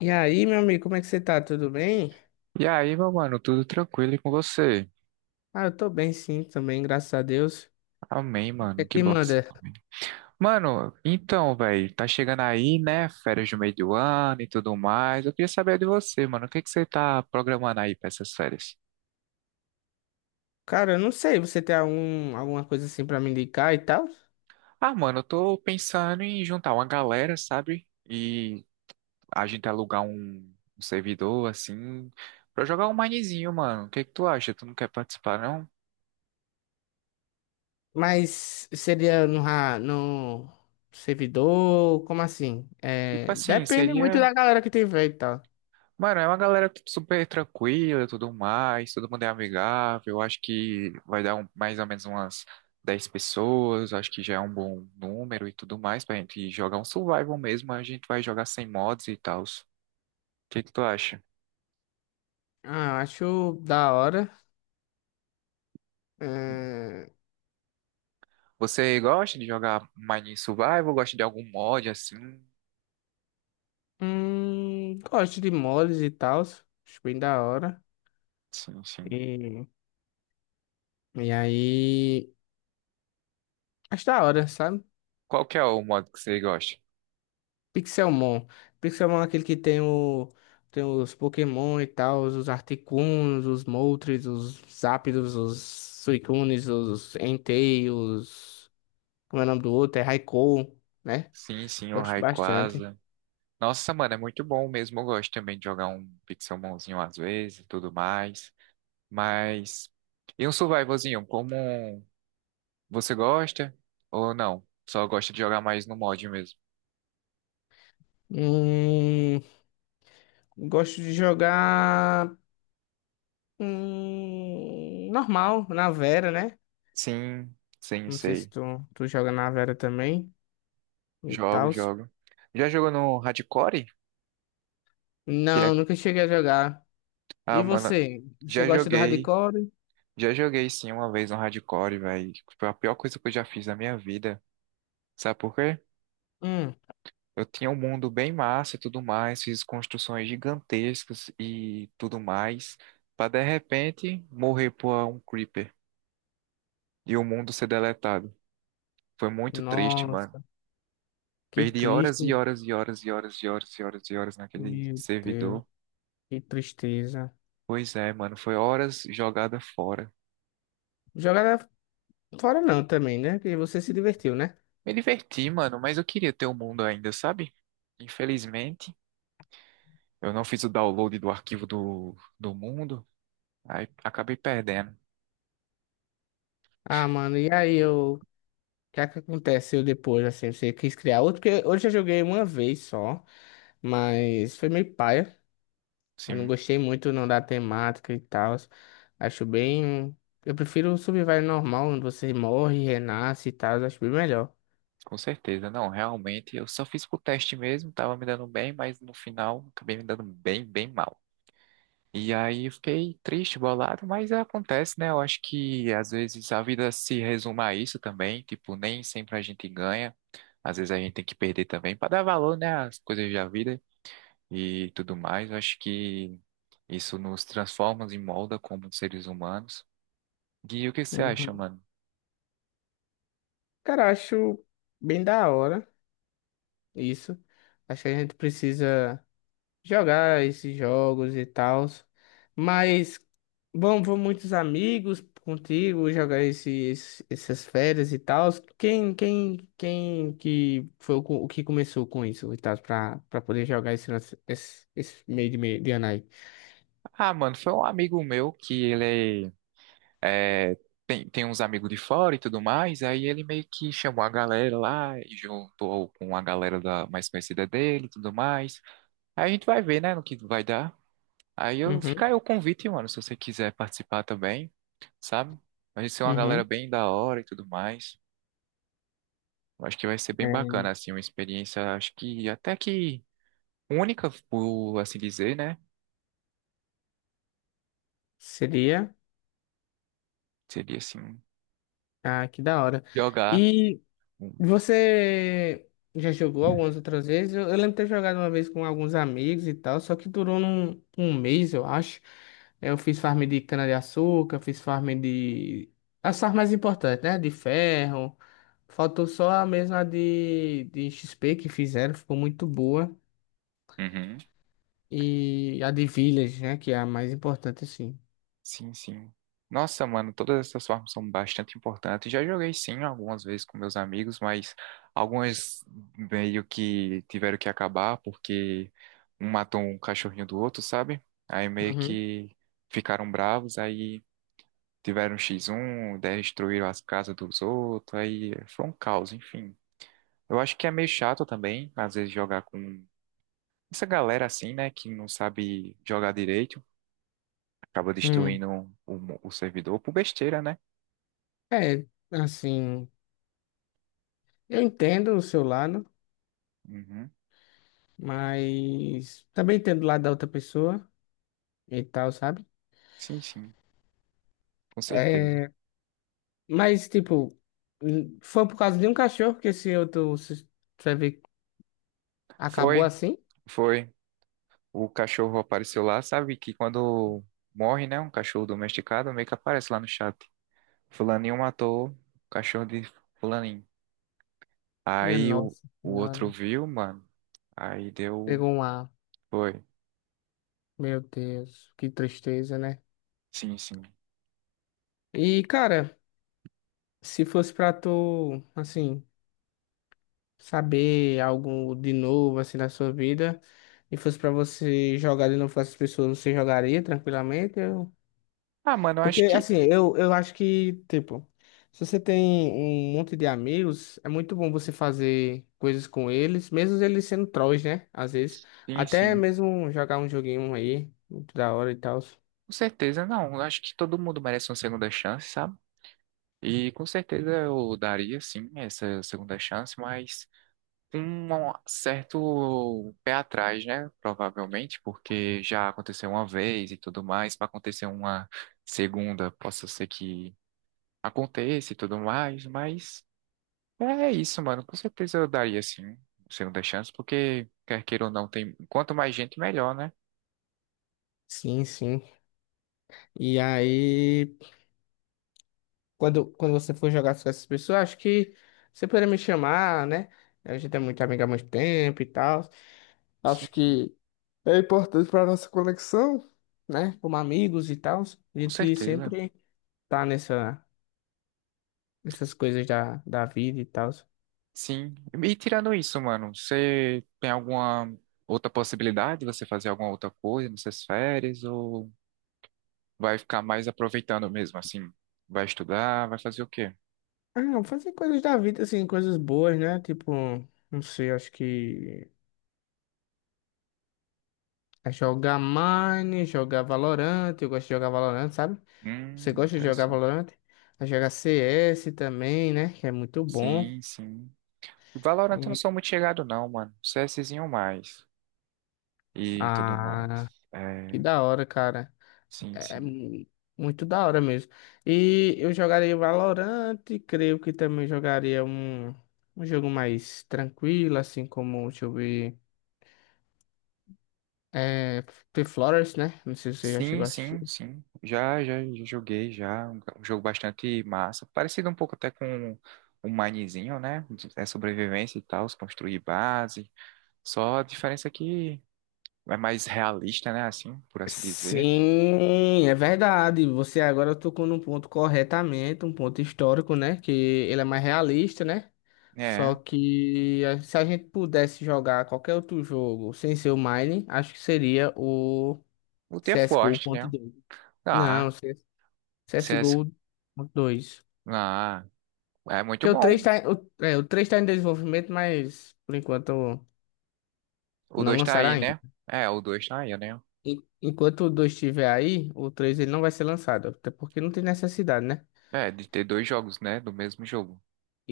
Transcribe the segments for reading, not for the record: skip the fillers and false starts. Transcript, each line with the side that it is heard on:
left: E aí, meu amigo, como é que você tá? Tudo bem?
right: E aí, meu mano, tudo tranquilo e com você?
left: Eu tô bem sim, também, graças a Deus.
right: Amém,
left: O que é
right: mano. Que
left: que
right: bom que você
left: manda?
right: tá bem. Mano, então, velho, tá chegando aí, né? Férias do meio do ano e tudo mais. Eu queria saber de você, mano. O que que você tá programando aí pra essas férias?
left: Cara, eu não sei, você tem alguma coisa assim pra me indicar e tal?
right: Ah, mano, eu tô pensando em juntar uma galera, sabe? E a gente alugar um servidor, assim, pra jogar um minezinho, mano. O que que tu acha? Tu não quer participar, não?
left: Mas seria no servidor, como assim?
right: Tipo
left: É,
right: assim,
left: depende muito
right: seria.
left: da galera que tiver e tal.
right: Mano, é uma galera tipo, super tranquila e tudo mais, todo mundo é amigável. Eu Acho que vai dar mais ou menos umas 10 pessoas, acho que já é um bom número e tudo mais pra gente jogar um survival mesmo. A gente vai jogar sem mods e tal. O que que tu acha?
left: Ah, eu acho da hora. É,
right: Você gosta de jogar Mining Survival? Gosta de algum mod assim?
left: gosto de mods e tal, acho bem da hora.
right: Sim, sim.
left: E, e aí, acho da hora, sabe?
right: Qual que é o mod que você gosta?
left: Pixelmon. Pixelmon é aquele que tem o tem os Pokémon e tal, os Articunos, os Moltres, os Zapdos, os Suicunes, os Entei, os... como é o nome do outro? É Raikou, né?
right: Sim, sim, o
left: Gosto bastante.
right: Rayquaza. Nossa, mano, é muito bom mesmo. Eu gosto também de jogar um Pixelmonzinho às vezes e tudo mais. Mas. E um survivalzinho, como você gosta ou não? Só gosta de jogar mais no mod mesmo?
left: Hum, gosto de jogar normal, na Vera, né?
right: Sim, sim,
left: Não sei se
right: sei.
left: tu joga na Vera também e
right: Jogo,
left: tal.
right: jogo. Já jogou no Hardcore? Que
left: Não,
right: é...
left: nunca cheguei a jogar.
right: Ah,
left: E
right: mano,
left: você? Você
right: já
left: gosta do
right: joguei.
left: hardcore?
right: Já joguei sim uma vez no Hardcore, velho. Foi a pior coisa que eu já fiz na minha vida. Sabe por quê?
left: Hum.
right: Eu tinha um mundo bem massa e tudo mais, fiz construções gigantescas e tudo mais, pra de repente morrer por um creeper e o mundo ser deletado. Foi muito triste, mano.
left: Nossa, que
right: Perdi horas
left: triste.
right: e horas e horas e horas e horas e horas e horas naquele
left: Meu Deus,
right: servidor.
left: que tristeza.
right: Pois é, mano, foi horas jogada fora.
left: Jogar fora não também, né? Porque você se divertiu, né?
right: Me diverti, mano, mas eu queria ter o mundo ainda, sabe? Infelizmente, eu não fiz o download do arquivo do mundo, aí acabei perdendo.
left: Ah, mano, e aí eu. O que é que aconteceu depois, assim? Você quis criar outro? Porque hoje eu joguei uma vez só, mas foi meio paia. Eu não
right: Sim,
left: gostei muito não da temática e tal. Acho bem. Eu prefiro o Survival normal, onde você morre, renasce e tal. Acho bem melhor.
right: com certeza. Não, realmente, eu só fiz pro teste mesmo, tava me dando bem, mas no final acabei me dando bem, bem mal. E aí eu fiquei triste, bolado, mas acontece, né? Eu acho que às vezes a vida se resume a isso também, tipo, nem sempre a gente ganha, às vezes a gente tem que perder também para dar valor, né, às coisas da vida e tudo mais. Eu acho que isso nos transforma e molda como seres humanos. Gui, o que você acha,
left: Uhum.
right: mano?
left: Cara, acho bem da hora isso. Acho que a gente precisa jogar esses jogos e tal. Mas vão muitos amigos contigo jogar essas férias e tal. Quem que foi o que começou com isso e tal, pra poder jogar esse meio de, de ano aí?
right: Ah, mano, foi um amigo meu que é, tem, tem uns amigos de fora e tudo mais, aí ele meio que chamou a galera lá e juntou com a galera da, mais conhecida dele e tudo mais. Aí a gente vai ver, né, no que vai dar. Aí eu
left: Uhum,
right: fica aí o convite, mano, se você quiser participar também, sabe? Vai ser uma galera
left: uhum.
right: bem da hora e tudo mais. Eu acho que vai ser bem
left: É,
right: bacana, assim, uma experiência, acho que até que única, por assim dizer, né?
left: seria.
right: Seria assim,
left: Ah, que da hora.
right: jogar.
left: E.
right: Um,
left: Você já jogou algumas outras vezes? Eu lembro de ter jogado uma vez com alguns amigos e tal, só que durou um mês, eu acho. É, eu fiz farm de cana-de-açúcar, fiz farm de... as farms mais importantes, né? De ferro. Faltou só a mesma de XP que fizeram, ficou muito boa.
right: Uhum.
left: E a de Village, né? Que é a mais importante, assim.
right: Sim, sim. Nossa, mano, todas essas formas são bastante importantes. Já joguei sim algumas vezes com meus amigos, mas algumas meio que tiveram que acabar porque um matou um cachorrinho do outro, sabe? Aí meio
left: Uhum.
right: que ficaram bravos, aí tiveram X1, destruíram as casas dos outros, aí foi um caos, enfim. Eu acho que é meio chato também, às vezes, jogar com essa galera assim, né, que não sabe jogar direito, acaba
left: Hum.
right: destruindo o servidor por besteira, né?
left: É, assim, eu entendo o seu lado,
right: Uhum.
left: mas também entendo o lado da outra pessoa e tal, sabe?
right: Sim, sim, com certeza.
left: É, mas, tipo, foi por causa de um cachorro que esse outro se- você vê, acabou
right: Foi,
left: assim?
right: foi. O cachorro apareceu lá, sabe que quando morre, né, um cachorro domesticado, meio que aparece lá no chat. Fulaninho matou o cachorro de fulaninho.
left: Minha
right: Aí o,
left: nossa
right: o outro
left: senhora.
right: viu, mano. Aí deu.
left: Pegou um ar.
right: Foi.
left: Meu Deus, que tristeza, né?
right: Sim, sim.
left: E, cara, se fosse pra tu, assim, saber algo de novo, assim, na sua vida, e fosse pra você jogar de novo com essas pessoas, você jogaria tranquilamente?
right: Ah, mano, eu
left: Porque,
right: acho que.
left: assim, eu acho que, tipo, se você tem um monte de amigos, é muito bom você fazer coisas com eles, mesmo eles sendo trolls, né? Às vezes.
right: Sim,
left: Até
right: sim.
left: mesmo jogar um joguinho aí, muito da hora e tal.
right: Com certeza, não. Eu acho que todo mundo merece uma segunda chance, sabe? E com certeza eu daria, sim, essa segunda chance, mas. Um certo pé atrás, né? Provavelmente, porque já aconteceu uma vez e tudo mais, para acontecer uma segunda, possa ser que aconteça e tudo mais, mas é isso, mano. Com certeza eu daria assim, uma segunda chance, porque quer queira ou não, tem quanto mais gente, melhor, né?
left: Sim, sim. E aí, quando você for jogar com essas pessoas, acho que você poderia me chamar, né? A gente é muito amigo há muito tempo e tal.
right: Sim,
left: Acho
right: sim.
left: que é importante para nossa conexão, né? Como amigos e tal. A
right: Com
left: gente
right: certeza.
left: sempre tá nessa. Essas coisas da vida e tal.
right: Sim. E tirando isso, mano, você tem alguma outra possibilidade de você fazer alguma outra coisa nessas férias ou vai ficar mais aproveitando mesmo, assim. Vai estudar, vai fazer o quê?
left: Ah, fazer coisas da vida, assim, coisas boas, né? Tipo, não sei, acho que é jogar Mine, jogar Valorant. Eu gosto de jogar Valorant, sabe? Você gosta de jogar
right: Interessante.
left: Valorant? É jogar CS também, né? Que é muito bom.
right: Sim, sim. Valorant eu não
left: E-
right: sou muito chegado, não, mano. CSzinho mais. E tudo mais.
left: ah, que
right: É,
left: da hora, cara.
right: sim,
left: É é
right: sim.
left: mu- muito da hora mesmo. E eu jogaria Valorant, creio que também jogaria um jogo mais tranquilo, assim como, deixa eu ver. É, The Flowers, né? Não sei se você já
right: Sim,
left: chegou a assistir.
right: sim, sim. Já joguei, já. Um jogo bastante massa. Parecido um pouco até com o Minezinho, né? É sobrevivência e tal, se construir base. Só a diferença é que é mais realista, né? Assim, por assim dizer.
left: Sim, é verdade. Você agora tocou num ponto corretamente, um ponto histórico, né? Que ele é mais realista, né? Só
right: É.
left: que se a gente pudesse jogar qualquer outro jogo sem ser o Mine, acho que seria o
right: O The Forest, né?
left: CSGO.2.
right: Ah,
left: Não, CS
right: CS.
left: CSGO.2.
right: Ah, é muito
left: Que o 3
right: bom.
left: tá, em- o, é, o 3 tá em desenvolvimento, mas por enquanto
right: O
left: não
right: 2 tá
left: lançaram
right: aí,
left: ainda.
right: né? É, o dois tá aí, né?
left: Enquanto o 2 estiver aí, o 3 ele não vai ser lançado, até porque não tem necessidade, né?
right: É, de ter dois jogos, né? Do mesmo jogo.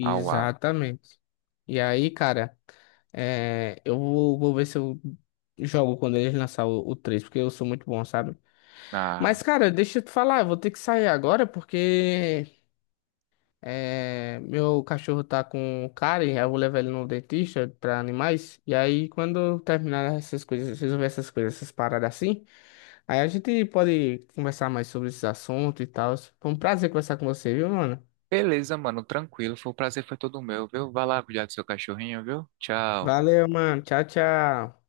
right: Ah, uau.
left: E aí, cara, vou ver se eu jogo quando eles lançar o 3, porque eu sou muito bom, sabe?
right: Ah,
left: Mas, cara, deixa eu te falar, eu vou ter que sair agora, porque... é, meu cachorro tá com cárie, aí eu vou levar ele no dentista pra animais. E aí, quando eu terminar essas coisas, resolver essas coisas, essas paradas assim, aí a gente pode conversar mais sobre esses assuntos e tal. Foi um prazer conversar com você, viu, mano?
right: beleza, mano. Tranquilo. Foi um prazer, foi todo meu, viu? Vai lá cuidar do seu cachorrinho, viu? Tchau.
left: Valeu, mano. Tchau, tchau.